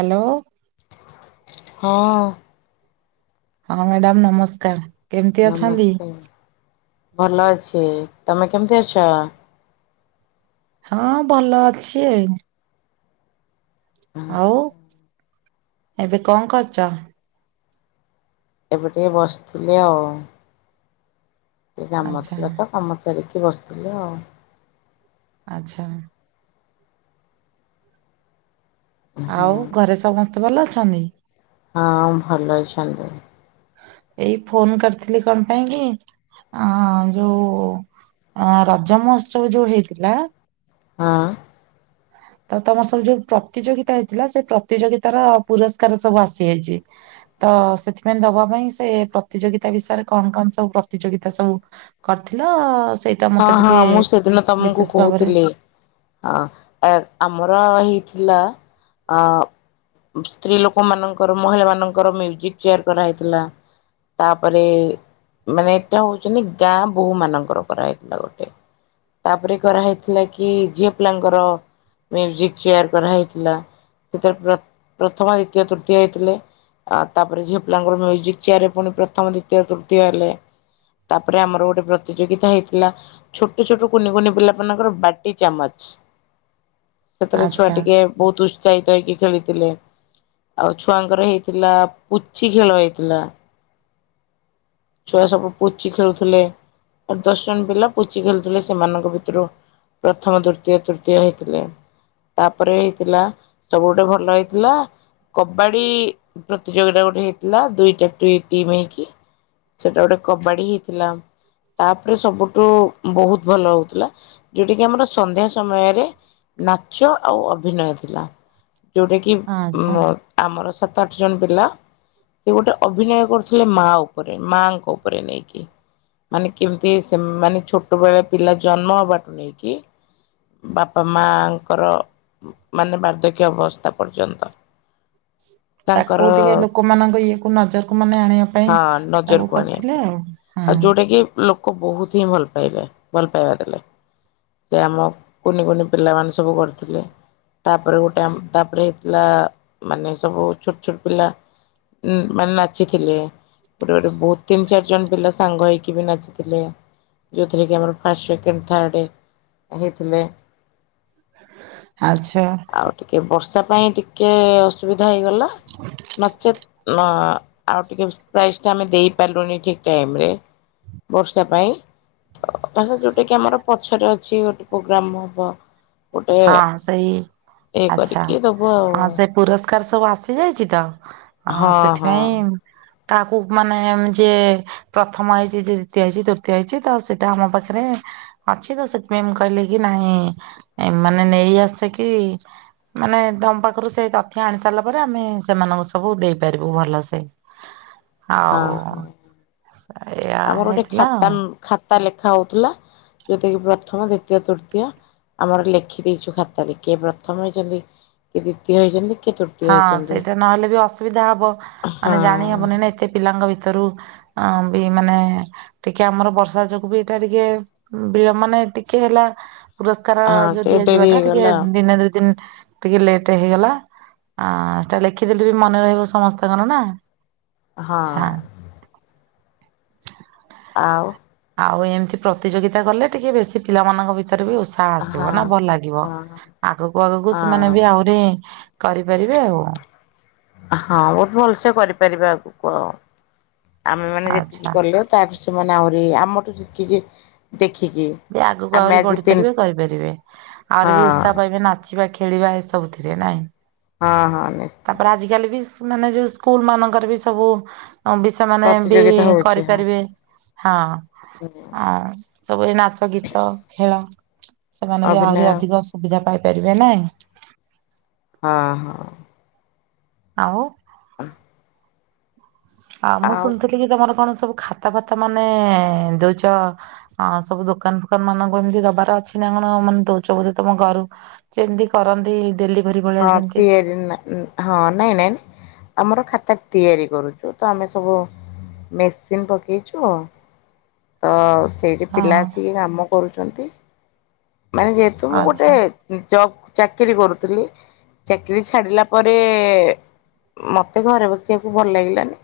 Hello. ହଁ। ହଁ madam ନମସ୍କାର୍। ନମସ୍କାର ଭଲ ଅଛି। ତମେ କେମିତି ଅଛ? ହଁ ଭଲ ଅଛି। ଆଉ ଏବେ କଣ୍ କରୁଚ? ଏବେ ଟିକେ ବସିଥିଲି ଆଉ। ଟିକେ କାମ ଆଚ୍ଛା ଥିଲା ତ କାମ ସାରିକି ବସିଥିଲି ଆଉ। ଆଚ୍ଛା। ହଁ ଆଉ ଘରେ ସମସ୍ତେ ଭଲ ଅଛନ୍ତି? ହଁ ଭଲ ଅଛନ୍ତି ଏଇ ଫୋନ କରିଥିଲି କଣ ପାଇଁ କି ଆ- ଯଉ ଆ-ରଜ ମହୋତ୍ସବ ଯଉ ହେଇଥିଲା ହଁ। ତ ତମ ସବୁ ଯଉ ପ୍ରତିଯୋଗିତା ହେଇଥିଲା ସେ ପ୍ରତିଯୋଗିତାର ପୁରସ୍କାର ସବୁ ଆସିଯାଇଚି। ତ ସେଥିପାଇଁ ଦବା ପାଇଁ ସେ ପ୍ରତିଯୋଗିତା ବିଷୟରେ କଣ କଣ ସବୁ ପ୍ରତିଯୋଗିତା ସବୁ କରିଥିଲ ସେଇ ହଁ -ହଁ ମୁଁ ସେଦିନ ତମକୁ କହୁଥିଲି। ଅ- ଏ-ଆମର ହେଇଥିଲା ଅ ସ୍ତ୍ରୀ ଲୋକ ମାନଙ୍କର ମହିଳା ମାନଙ୍କର ମ୍ୟୁଜିକ ଚେୟାର କରାହେଇଥିଲା। ତାପରେ ମାନେ ଏଟା ହଉଚନ୍ତି ଗାଁ ବୋହୂ ମାନଙ୍କର କରାହାଇଏ। ଗୋଟେ ତାପରେ କରାହେଇଥିଲା କି ଝିଅ ପିଲାଙ୍କର ମ୍ୟୁଜିକ ଚେୟାର କରା ହେଇଥିଲା ସେଥିରେ ପ୍ର ପ୍ରଥମ ଦ୍ଵିତୀୟ ତୃତୀୟ ହେଇଥିଲେ। ଆ ତାପରେ ଝିଅପିଲାଙ୍କର ମ୍ୟୁଜିକ୍ ଚେୟାର ରେ ପୁଣି ପ୍ରଥମ ଦିତୀୟ ତୃତୀୟ ହେଲେ। ତାପରେ ଆମର ଗୋଟେ ପ୍ରତିଯୋଗିତା ହେଇଥିଲା। ଲା ଛୋଟ ଛୋଟ କୁନି କୁନି ପିଲା ମାନଙ୍କର ବାଟି ଚାମଚ। ସେଥିରେ ଛୁଆ ଆଚ୍ଛା ଟିକେ ବହୁତ ଉତ୍ସାହିତ ହେଇକି ଖେଳିଥିଲେ। ଆଉ ଛୁଆଙ୍କର ହେଇଥିଲା ପୁଚି ଖେଳ ହେଇଥିଲା। ଛୁଆ ସବୁ ପୁଚି ଖେଳୁଥିଲେ। ଆ ଦଶ ଜଣ ପିଲା ପୁଚି ଖେଳୁଥିଲେ ସେମାନଙ୍କ ଭିତରୁ ପ୍ରଥମ ଦୃତୀୟ ତୃତୀୟ ହେଇଥିଲେ। ତାପରେ ହେଇଥିଲା ସବୁ ଗଟେ ଭଲ ହେଇଥିଲା କବାଡି ପ୍ରତିଯୋଗିତା ଗୋଟେ ହେଇଥିଲା ଦୁଇଟା ଟ ଟିମ୍ ହେଇକି। ସେଟା ଗୋଟେ କବାଡି ହେଇଥିଲା ତାପରେ ସବୁଠୁ ବହୁତ ଭଲ ହଉଥିଲା ଯୋଉଟା କିି ଆମର ସନ୍ଧ୍ୟା ସମୟରେ ନାଚ ଆଉ ଅଭିନୟ ଥିଲା ଯୋଉଟା କିି ଉ ଆଚ୍ଛା ଆମର ସାତ-ଆଠ ଜଣ ପିଲା ସେ ଗୋଟେ ଅଭିନୟ କରୁଥିଲେ ମା ଉପରେ ମାଆଙ୍କ ଉପରେ ନେଇକି ମାନେ କେମିତି ସେମାନେ ଛୋଟ ବେଳେ ପିଲା ଜନ୍ମ ହବାଠୁ ନେଇକି ବାପା ମାଙ୍କର ମାନେ ବାର୍ଦ୍ଧକ୍ୟ ଅବସ୍ଥା ପର୍ଯ୍ୟନ୍ତ ତାଙ୍କର ତାକୁ ଟିକେ ଲୋକମାନଙ୍କ ଇଏ କୁ ନଜରକୁ ମାନେ ଆଣିବା ପାଇଁ ହଁ ତାକୁ କରିଥିଲେ ଆଉ ଟିକି ଲୋକ ବହୁତ ହିଁ ଭଲପାଇଲେ ଭଲପାଇବା ଦେଲେ। ସେ ଆମ କୁନିକୁନି ପିଲାମାନେ ସବୁ କରିଥିଲେ। ତାପରେ ଗୋଟେ ଆମ ତାପରେ ହେଇଥିଲା ମାନେ ସବୁ ଛୋଟଛୋଟ ପିଲା ଉଁ ମାନେ ନାଚିଥିଲେ ପରେ ବୁଥ୍ ତିନି ଚାରି ଜଣ ପିଲା ସାଙ୍ଗ ହେଇକି ବି ନାଚିଥିଲେ ଯେଉଁଥିରେ କି ଆମର ଫାଷ୍ଟ, ସେକେଣ୍ଡ, ଥାର୍ଡ ହେଇଥିଲେ। ଆଛା ଆଉ ଟିକେ ବର୍ଷା ପାଇଁ ଟିକେ ଅସୁବିଧା ହେଇଗଲା ନଚେତ୍ ମା ଆଉ ଟିକେ ବେଷ୍ଟ ପ୍ରାଇସ୍ ଟା ଆମେ ଦେଇପାରିଲୁନି ଠିକ ଟାଇମ ରେ ବର୍ଷା ପାଇଁ ତା ଯୋଉଟା କି ଆମର ପଛରେ ଅଛି ଗୋଟେ ପ୍ରୋଗ୍ରାମ ହବ। ଗୋଟେ ହଁ ସେଇ ଇଏ ଆଚ୍ଛା କରିକି ଦବୁ ଆଉ ହଁ ସେ ପୁରସ୍କାର ସବୁ ଆସିଯାଇଛି ତ ଆ ହଁ ହଁ। ସେଥିପାଇଁ ତାକୁ ମାନେ ଯେ ପ୍ରଥମ ହେଇଛି ଯେ ଦ୍ଵିତୀୟ ହେଇଛି ତୃତୀୟ ହେଇଛି ତ ସେଇଟା ଆମ ପାଖରେ ଅଛି ତ ସେଥିପାଇଁ ମୁ କହିଲେ କି ନାଇଁ ମାନେ ନେଇ ଆସେ କି ମାନେ ତମ ପାଖରୁ ସେଇ ତଥ୍ୟ ଆଣି ସାରିଲା ପରେ ଆମେ ସେମାନଙ୍କୁ ସବୁ ଦେଇପାରିବୁ ଭଲ ସେ ହଁ ଆଉ ହଁ ଏଇୟଆ ହେଇଥିଲା ଆଉ ତା ଲେଖା ହଉଥିଲା ଯୋଉଟା କିି ପ୍ରଥମ ଦ୍ଵିତୀୟ ତୃତୀୟ ଆମର ଲେଖି ଦେଇଛୁ ଖାତାରେ କିଏ ପ୍ରଥମ ହେଇଛନ୍ତି କିଏ ଦ୍ଵିତୀୟ ହେଇଛନ୍ତି କିଏ ତୃତୀୟ ହଁ ହେଇଛନ୍ତି ସେଇଟା ନହେଲେ ବି ଅସୁବିଧା ହବ ହଁ ମାନେ ଜାଣି ହବନି ନା ଏତେ ପିଲାଙ୍କ ଭିତରୁ ଅଁ ବି ମାନେ ଟିକେ ଆମର ବର୍ଷା ଯୋଗୁ ବି ଏଇଟା ଟିକେ ବିଳ ମାନେ ଏତିକି ହେଲା ପୁରସ୍କାର ହଁ ଯ ଟିକେ ଦିଆଯିବା ଡେରି ଟା ଟିକେ ହେଇଗଲା ଦିନେ ଦୁଇ ଦିନ ଟିକେ ଲେଟ ହେଇଗଲା ଆ ସେଟା ଲେଖିଦେଲେ ବି ମନେ ରହିବ ସମସ୍ତଙ୍କର ନା। ହଁ। ଆଉ। ଆଉ ଏମତି ପ୍ରତିଯୋଗିତା କଲେ ଟିକେ ବେଶୀ ପିଲାମାନଙ୍କ ଭିତରେ ବି ଉ ତ୍ସାହ ହଁ ଆସିବ ନା ଭଲ ଲାଗିବ ହଁ ଆଗକୁ ଆଗକୁ ସେମାନେ ହଁ ବି ଆହୁ ରି କରିପାରିବେ ଆଉ। ହଁ ବହୁତ୍ ଭଲସେ କରିପାରିବା ଆଗୁକୁ ଆଉ ଆମେ ମାନେ ଆଚ୍ଛା। ଯେତିକି କଲେ। ତାପରେ ସେମାନେ ଆହୁରି ଆମଠୁ ଯେତିକି ଦେଖିକି। ବି ଆଗକୁ ଆମେ ଆହୁରି ଆଜି ତିନି ବଢିପାରିବେ କରିପାରିବେ ହଁ ଆହୁରି ବି ଉତ୍ସା ପାଇବେ ନା ଯିବା ଖେଳିବା ଏସବୁଥିରେ ନାଇଁ। ହଁ ହଁ ନି ତାପରେ ଆଜିକାଲି ବି ସ ମାନେ ଯୋଉ ସ୍କୁଲ ମାନଙ୍କର ବି ସବୁ ବି ସେମାନେ ବି ପ୍ରତିଯୋଗିତା ହଉଛି ହଁ କରିପାରିବେ। ହଁ ଅଂ ସବୁ ଏଇ ନାଚ ଗୀତ ଖେଳ। ସେମାନେ ବି ଅଭିନୟ ଆହୁରି ଅଧିକ ସୁବିଧା ପାଇପାରିବେ ନାଇଁ। ହଁ ହଁ। ଆଉ। [unintelligible] ଆଉ ମୁଁ ଶୁଣିଥିଲି କି ତମର କଣ ସବୁ ଖାତା ଫାତା ମାନେ ଦଉଚ। ହଁ ସବୁ ଦୋକାନ ଫୋକାନ ମାନଙ୍କୁ ଏମିତି ଦବାର ଅଛି ନା କଣ ମାନେ ଦଉଛ ବୋଧେ ତମ ଘରୁ। ଯେମତି କରନ୍ତି ଡେଲି ହଁ ତିଆରି ନା ଉଁ। ହଁ ନାଇଁ ନାଇଁ ଆମର ଖାତା ତିଆରି କରୁଚୁ ତ ଆମେ ସବୁ। ମେସିନ ପକେଇଛୁ ଅ। ତ ସେଇଠି ହଁ ପିଲା ଆସିକି କାମ କରୁଛନ୍ତି ମାନେ ଯେହେତୁ ମୁଁ ଆଚ୍ଛା। ଗୋଟେ। ଜବ୍ ଚାକିରୀ କରୁଥିଲି ଚାକିରୀ ଛାଡିଲା ପରେ। ମତେ ଘରେ ବସିବାକୁ ଭଲ ଲାଗିଲାନି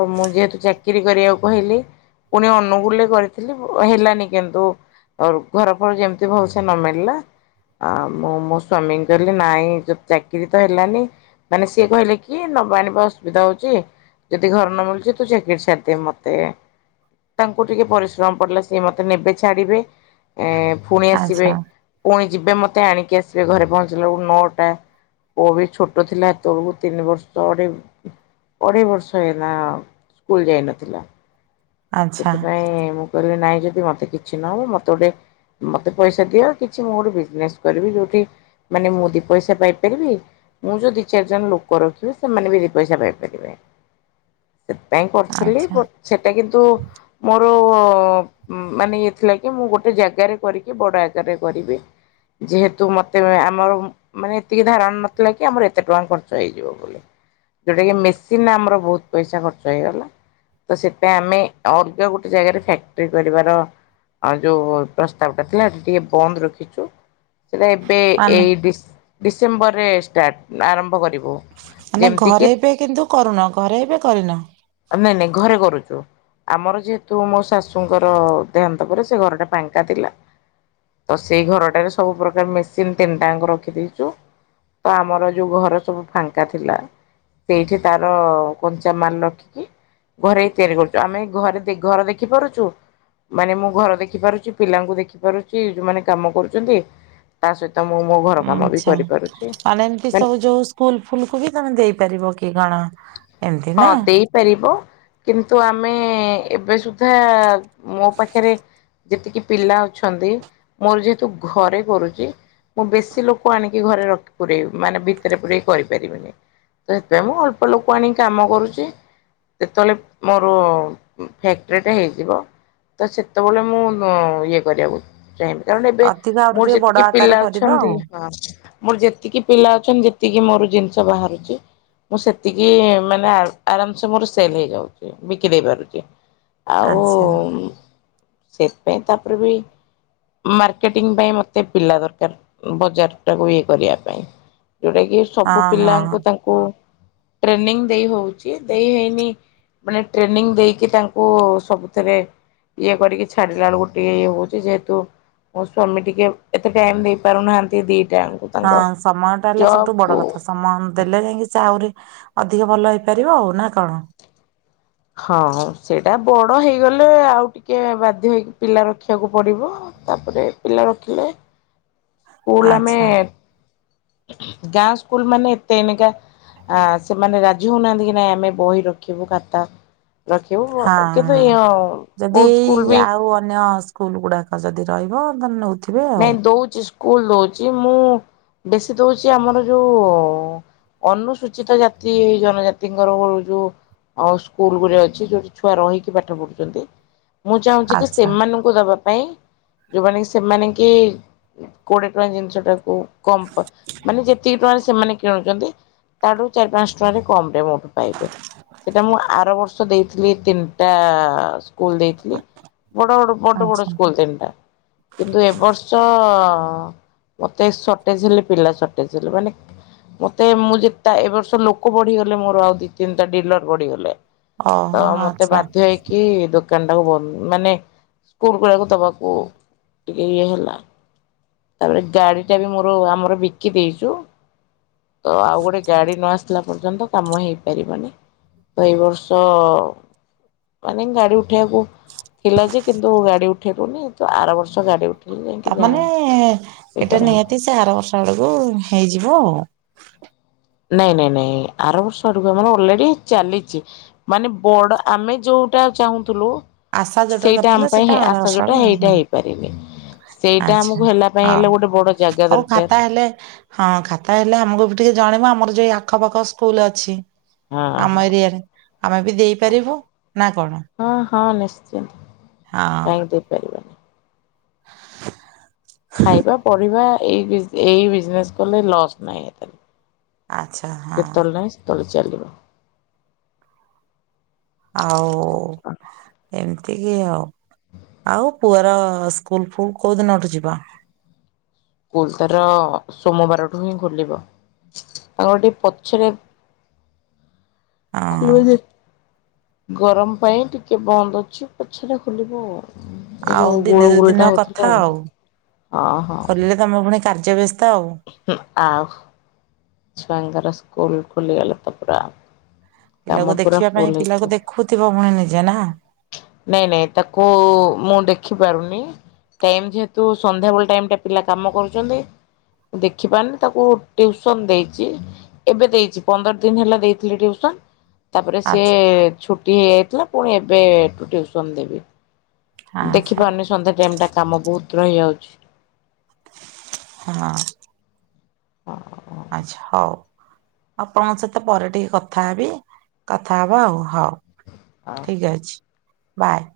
ତ ମୁଁ ଯେହେତୁ ଚାକିରି କରିବାକୁ କହିଲି। ପୁଣି ଅନୁଗୁଳୁ ରେ କରିଥିଲି ହେଲାନି କିନ୍ତୁ। ଅରୁ ଘର ଫର ଯେମତି ଭଲସେ ନ ମଳିଲା। ଆ ମୁଁ ମୋ ସ୍ଵାମୀଙ୍କି କହିଲି ନାଇଁ ଚାକିରି ତ ହେଲାନି। ମାନେ ସିଏ କହିଲେ କି ନବା ଆଣିବା ଅସୁବିଧା ହଉଚି। ଯଦି ଘର ନ ମିଳୁଚି ତୁ ଚାକିରି ଚାଡ଼ିଦେ ମତେ। ତାଙ୍କୁ ଟିକେ ପରିଶ୍ରମ ପଡିଲା ସିଏ ମତେ ନେବେ ଛାଡିବେ ଏ ଫୁଣି ଆସିବେ। ଆଚ୍ଛା ପୁଣି ଯିବେ ମତେ ଆଣିକି ଆସିବେ ଘରେ ପହଞ୍ଚିଲା ବଳୁକୁ ନଅଟା। ପୁଅ ବି ଛୋଟ ଥିଲା ହେତବଳକୁ ତିନି ବର୍ଷ ଅଢେ ଅଢ଼େଇ ବର୍ଷ ହେଲା ସ୍କୁଲ ଯାଇନଥିଲା। ଆଚ୍ଛା ସେଥିପାଇଁ ମୁଁ କହିଲି ନାଇଁ ଯଦି ମତେ କିଛି ନହବ ମତେ ଗୋଟେ। ମତେ ପଇସା ଦିଅ କିଛି ମୁଁ ଗୋଟେ ବିଜନେସ କରିବି ଯୋଉଠି। ମାନେ ମୁଁ ଦି ପଇସା ପାଇପାରିବି। ମୁଁ ଯୋଉ ଦି ଚାରି ଜଣ ଲୋକ ରଖିବି ସେମାନେ ବି ଦି ପଇସା ପାଇପାରିବେ। [inaudible] ସେଥିପାଇଁ କରୁଥିଲି ଆଚ୍ଛା ବ ସେଟା କିନ୍ତୁ। ମୋର ମାନେ ଇଏ ଥିଲା କି ମୁଁ ଗୋଟେ ଜାଗାରେ କରିକି ବଡ ଆକାରରେ କରିବି। ଯେହେତୁ ମତେ ଆମର। ମାନେ ହେତିକି ଧାରଣା ନଥିଲା କି ଆମର ଏତେ ଟଙ୍କା ଖର୍ଚ୍ଚ ହେଇଯିବ ବୋଲି। ଯଉଟା କିି ମେସିନରେ ଆମର ବହୁତ ପଇସା ଖର୍ଚ୍ଚ ହେଇଗଲା। ତ ସେଥିପାଇଁ ଆମେ ଅଲଗା ଗୋଟେ ଜାଗାରେ ଫ୍ୟାକ୍ଟ୍ରି କରିବାର ଆଉ ଯୋଉ ପ୍ରସ୍ତାବ ଟା ଥିଲା ଟିକେ ବନ୍ଦ ରଖିଛୁ। ସେଇଟା ଏବେ ମାନେ ଏଇ ଡିସେମ୍ବରରେ ଷ୍ଟାର୍ଟ ଆରମ୍ଭ କରିବୁ। ମାନେ ଯେମିତି କିି ଘରେ ଏବେ କିନ୍ତୁ କରୁନ ଘରେ ଏବେ କରିନ। ନାଇଁ, ନାଇଁ ଘରେ କରୁଛୁ। ଆମର ଯେହେତୁ ମୋ ଶାଶୁଙ୍କର ଦେହାନ୍ତ ପରେ ସେ ଘରଟା ଫାଙ୍କା ଥିଲା। ତ ସେଇ ଘରଟାରେ ସବୁ ପ୍ରକାର ମେସିନ ତିନିଟାଙ୍କ ରଖିଦେଇଛୁ। ତ ଆମର ଯୋଉ ଘର ସବୁ ଫାଙ୍କା ଥିଲା। ସେଇଠି ତାର କଞ୍ଚା ମାଲ ରଖିକି ଘରେ ତିଆରି କରୁଛୁ। ଆମେ ଘରେ ଘର ଦେଖି ପାରୁଛୁ? ମାନେ ମୁଁ ଘର ଦେଖି ପାରୁଛି, ପିଲାଙ୍କୁ ଦେଖି ପାରୁଛି, ଯୋଉମାନେ କାମ କରୁଛନ୍ତି। ତା ସହିତ ମୁଁ ମୋ ଘର କାମ ବି ଆଚ୍ଛା କରିପାରୁଛି। ମାନେ ଫୁଲ, ଫୁଲ କୁ ବି ତମେ ଦେଇପାରିବ କି କଣ? ଏମିତି ହଁ ନା ଦେଇପାରିବ କିନ୍ତୁ ଆମେ ଏବେ ସୁଦ୍ଧା ମୋ ପାଖରେ ଯେତିକି ପିଲା ଅଛନ୍ତି, ମୋର ଯେହେତୁ ଘରେ କରୁଛି। ମୁଁ ବେଶୀ ଲୋକ ଆଣିକି ଘରେ ରଖି ପୁରେଇ ମାନେ ଭିତରେ ପୁରେଇ କରିପାରିବିନି। ତ ସେଥିପାଇଁ ମୁଁ ଅଳ୍ପ ଲୋକ ଆଣି କାମ କରୁଛି। ଯେତେବେଳେ ମୋର ଫ୍ୟାକ୍ଟ୍ରିଟା ହେଇଯିବ ତ ସେତେବେଳେ ମୁଁ ଇଏ କରିବାକୁ ଚାହିଁବି, କାରଣ ଏବେ ଅଧିକ ଆହୁରି ମୋର ଟିକେ ବଡ ଯେତିକି ଆକାରରେ ପିଲା କରିବ ଅଛନ୍ତି ଆଉ ହଁ ମୋର ଯେତିକି ପିଲା ଅଛନ୍ତି। ଯେତିକି ମୋର ଜିନିଷ ବାହାରୁଛି, ମୁଁ ସେତିକି ମାନେ ଆରାମସେ ମୋର ସେଲ ହେଇଯାଉଛି। ବିକ୍ରି ହେଇ ପାରୁଛି। ଆଉ ଆଚ୍ଛା। ସେଥିପାଇଁ ତାପରେ ବି ମାର୍କେଟିଂ ପାଇଁ ମତେ ପିଲା ଦରକାର, ବଜାର ଟାକୁ ଇଏ କରିବା ପାଇଁ ଯୋଉଟା କିି ସବୁ ହଁ ହଁ ପିଲାଙ୍କୁ ତାଙ୍କୁ ଟ୍ରେନିଂ ଦେଇ ହଉଛି। ଦେଇ ହେଇନି ମାନେ ଟ୍ରେନିଂ ଦେଇକି ତାଙ୍କୁ ସବୁଥିରେ ଇଏ କରିକି ଛାଡିଲା ବେଳକୁ ଟିକେ ଇଏ ହଉଛି, ଯେହେତୁ ମୋ ସ୍ଵାମୀ ଟିକେ ଏତେ ଟାଇମ ଦେଇ ପାରୁନାହାନ୍ତି। ଦି ହଁ ସମୟ ଟା ହେଲା ସବୁଠୁ ବଡ କୁ କଥା। [unintelligible] ମାନ ଦେଲେ ଯାଇଁକି ଆହୁରି ଅଧିକ ଭଲ ହେଇପାରିବ ଆଉ ନା କଣ? ହଁ, ସେଇଟା ବଡ ହେଇଗଲେ ଆଉ ଟିକେ ବାଧ୍ୟ ହେଇକି ପିଲା ରଖିବାକୁ ପଡିବ। ତାପରେ ପିଲା ରଖିଲେ ହ ସ୍କୁଲ ଆମେ ଗାଁ ସ୍କୁଲ ମାନେ ଏତେ ଏନକା ଆ ସେମାନେ ରାଜି ହଉନାହାନ୍ତି କି ନାଇଁ ଆମେ ବହି ରଖିବୁ, ଖାତା ରଖିବୁ ହଁ, କିନ୍ତୁ ହଁ ଯଦି ବହୁତ ସ୍କୁଲ ଏଇ ବି ଆଉ ଅନ୍ୟ ସ୍କୁଲ ଗୁଡାକ ଯଦି ରହିବ। ଅର୍ଧ ନେଉଥିବ ନାଇଁ ଦଉଛି, ସ୍କୁଲ ଦଉଛି, ମୁଁ ବେଶୀ ଦଉଛି ଆମର ଯୋଉ ଅନୁସୂଚିତ ଜାତି, ଜନଜାତିଙ୍କର ଯୋଉ ଆଉ ସ୍କୁଲକୁ ଯାଉଚି, ଯୋଉଠି ଛୁଆ ରହିକି ପାଠ ପଢୁଛନ୍ତି। ମୁଁ ଚାହୁଁଛି କି ଆଚ୍ଛା ସେମାନଙ୍କୁ ଦବା ପାଇଁ, ଯୋଉଁମାନେ ସେମାନେ କି କୋଡ଼େ ଟଙ୍କା ଜିନିଷଟାକୁ କମ୍ ମାନେ ଯେତିକି ଟଙ୍କାରେ ସେମାନେ କିଣୁଛନ୍ତି ତାଠୁ ଚାରି ପାଞ୍ଚ ଟଙ୍କାରେ କମ ରେ ମୋଠୁ ପାଇବେ, ସେଇଟା ମୁଁ ଆର ବର୍ଷ ସ ଦେଇଥିଲି ତିନଟା ସ୍କୁଲ ଦେଇଥିଲି। ବଡ ବଡ ବଡ ବଡ ଆଚ୍ଛା ସ୍କୁଲ ତିନିଟା। କିନ୍ତୁ ଏଇ ବର୍ଷ ମତେ ସଟେଜ ହେଲେ, ପିଲା ସଟେଜ ହେଲେ, ମାନେ ମତେ ମୁଁ ଯେତେ ଏବ ବର୍ଷ ଲୋକ ବଢିଗଲେ ମୋର, ଆଉ ଦି ତିନିଟା ଡିଲର ବଢିଗଲେ। ତ ଓହୋ ମତେ ଆଚ୍ଛା ବାଧ୍ୟ ହେଇକି ଦୋ କାନଟାକୁ ବନ୍ଧ, ମାନେ ସ୍କୁଲ ଗୁଡାକୁ ଦବାକୁ ଟିକେ ଇଏ ହେଲା। ତାପରେ ଗାଡିଟା ବି ମୋର ଆମର ବିକି ଦେଇଛୁ। ତ ଆଉ ଗୋଟେ ଗାଡି ନ ଆସି ଲା ପର୍ଯ୍ୟନ୍ତ କାମ ହେଇପାରିବନି। ତ ଏଇ ବର୍ଷ ମାନେ ଗାଡି ଉଠେଇବାକୁ ଥିଲା ଯେ, କିନ୍ତୁ ଗାଡି ଉଠେଇଲୁନି, ତ ଆର ବର୍ଷ ଗାଡି ଉଠେଇ ତା ମାନେ ଏଟା ନିହାତି ସେ ଆର ବର୍ଷ ଆଡକୁ ହେଇଯିବ ଆଉ। ନାଇଁ ନାଇଁ ନାଇଁ ଆର ବର୍ଷ ଆଡକୁ ଆମର ଅଲରେଡି ଚାଲିଛି। ମାନେ ବଡ ଆମେ ଯୋଉଟା ଚାହୁଁଥିଲୁ ଆଶା ଯୋଉଟା ସେଇଟା କରିଥିଲା ଆମ ସେଟା ପାଇଁ ଆର ଆଶା ବର୍ଷ ଆଡୁ ଯୋଉଟା, ଆଉ ହଁ ହେଇଟା ହେଇପାରିନି। ସେଇଟା ଆଚ୍ଛା ଆମକୁ ହେଲା ପାଇଁ ହଉ ହେଲେ, ଗୋଟେ ବଡ ଜାଗା ହଉ ଖାତା ଦରକାର। ହେଲେ ହଁ ଖାତା ହେଲେ ଆମକୁ ବି ଟିକେ ଜଣେଇବ, ଆମର ଯୋଉ ଏଇ ଆଖପାଖ ସ୍କୁଲ ଅଛି। ହଁ ଆମ ହଁ ଏରିଆରେ, ଆମେ ବି ଦେଇପାରିବୁ। ନା କଣ? ହଁ ହଁ ନିଶ୍ଚିନ୍ତ। ହଁ କାହିଁକି ଦେଇପାରିବୁନି? ଖାଇବା ପଢ଼ିବା, ଏଇ ବିଜ୍ ଏଇ ବିଜନେସ୍ କଲେ ଲସ୍ ନାହିଁ ଏତେ। ଆଚ୍ଛା ହଁ। ଯେତେବେଳେ ନାହିଁ ସେତବେଳେ ଚାଲିବ। ଆଉ ଏମିତି କି ଆଉ। ଆଉ ପୁଅର ସ୍କୁଲ ଫୁଲ କୋଉ ଦିନଠୁ ଯିବ? ସ୍କୁଲ ତାର ସୋମବାରଠୁ ହିଁ ଖୋଲିବ। ତାଙ୍କର ସେଠି ପଛରେ ହଁ ଖୋଲିବ ଯେ, ଗରମ ପାଇଁ ଟିକେ ବନ୍ଦ ଅଛି, ପଛରେ ଖୋଲିବ ଆଉ। ଏଇ ଆଉ ଯୋଉ ଦିନେ ଦୁଇ ଗୁଳୁଗୁଳି ଦିନ ଟା କଥା ହେଇଥିଲା ଆଉ। ଅ ହଁ। ଖୋଲିଲେ ତମେ ପୁଣି କାର୍ଯ୍ୟ ବ୍ୟସ୍ତ ଆଉ। ହୁଁ ଆଉ। ଛୁଆଙ୍କର ସ୍କୁଲ ଖୋଲିଗଲେ ତ ପୁରା ପିଲାକୁ କାମ ପୁରା ଦେଖିବା ଫୁଲ ପାଇଁ, ହେଇଯିବ। ପିଲାକୁ ଦେଖୁଥିବ ପୁଣି ନିଜେ ନା। ନାଇଁ ନାଇଁ ତାକୁ ମୁଁ ଦେଖି ପାରୁନି। ଟାଇମ ଯେହେତୁ, ସନ୍ଧ୍ୟାବେଳ ଟାଇମ ଟା ପିଲା କାମ କରୁଛନ୍ତି। ଦେଖିପାରୁନି ତାକୁ ଟିଉ ସନ୍ ଦେଇଛି। ଏବେ ଦେଇଛି, ପନ୍ଦର ଦିନ ହେଲା ଦେଇଥିଲି ଟିଉସନ୍। ତାପରେ ସିଏ ଆଚ୍ଛା ଛୁଟି ହେଇଯାଇଥିଲା, ପୁଣି ଏବେଠୁ ଟିଉସନ୍ ଦେବି। ଆଚ୍ଛା ଦେଖିପାରୁନି, ସନ୍ଧ୍ୟା ଟାଇମ ଟା କାମ ବହୁତ ରହିଯାଉଛି। ହଁ। ହଁ। ଆଚ୍ଛା ହଉ। ଆପଣଙ୍କ ସହିତ ପରେ ଟିକେ କଥା ହେବି। କଥା ହବା ଆଉ, ହଉ। ହଁ ଠିକ୍ ଅଛି। ବାଏ।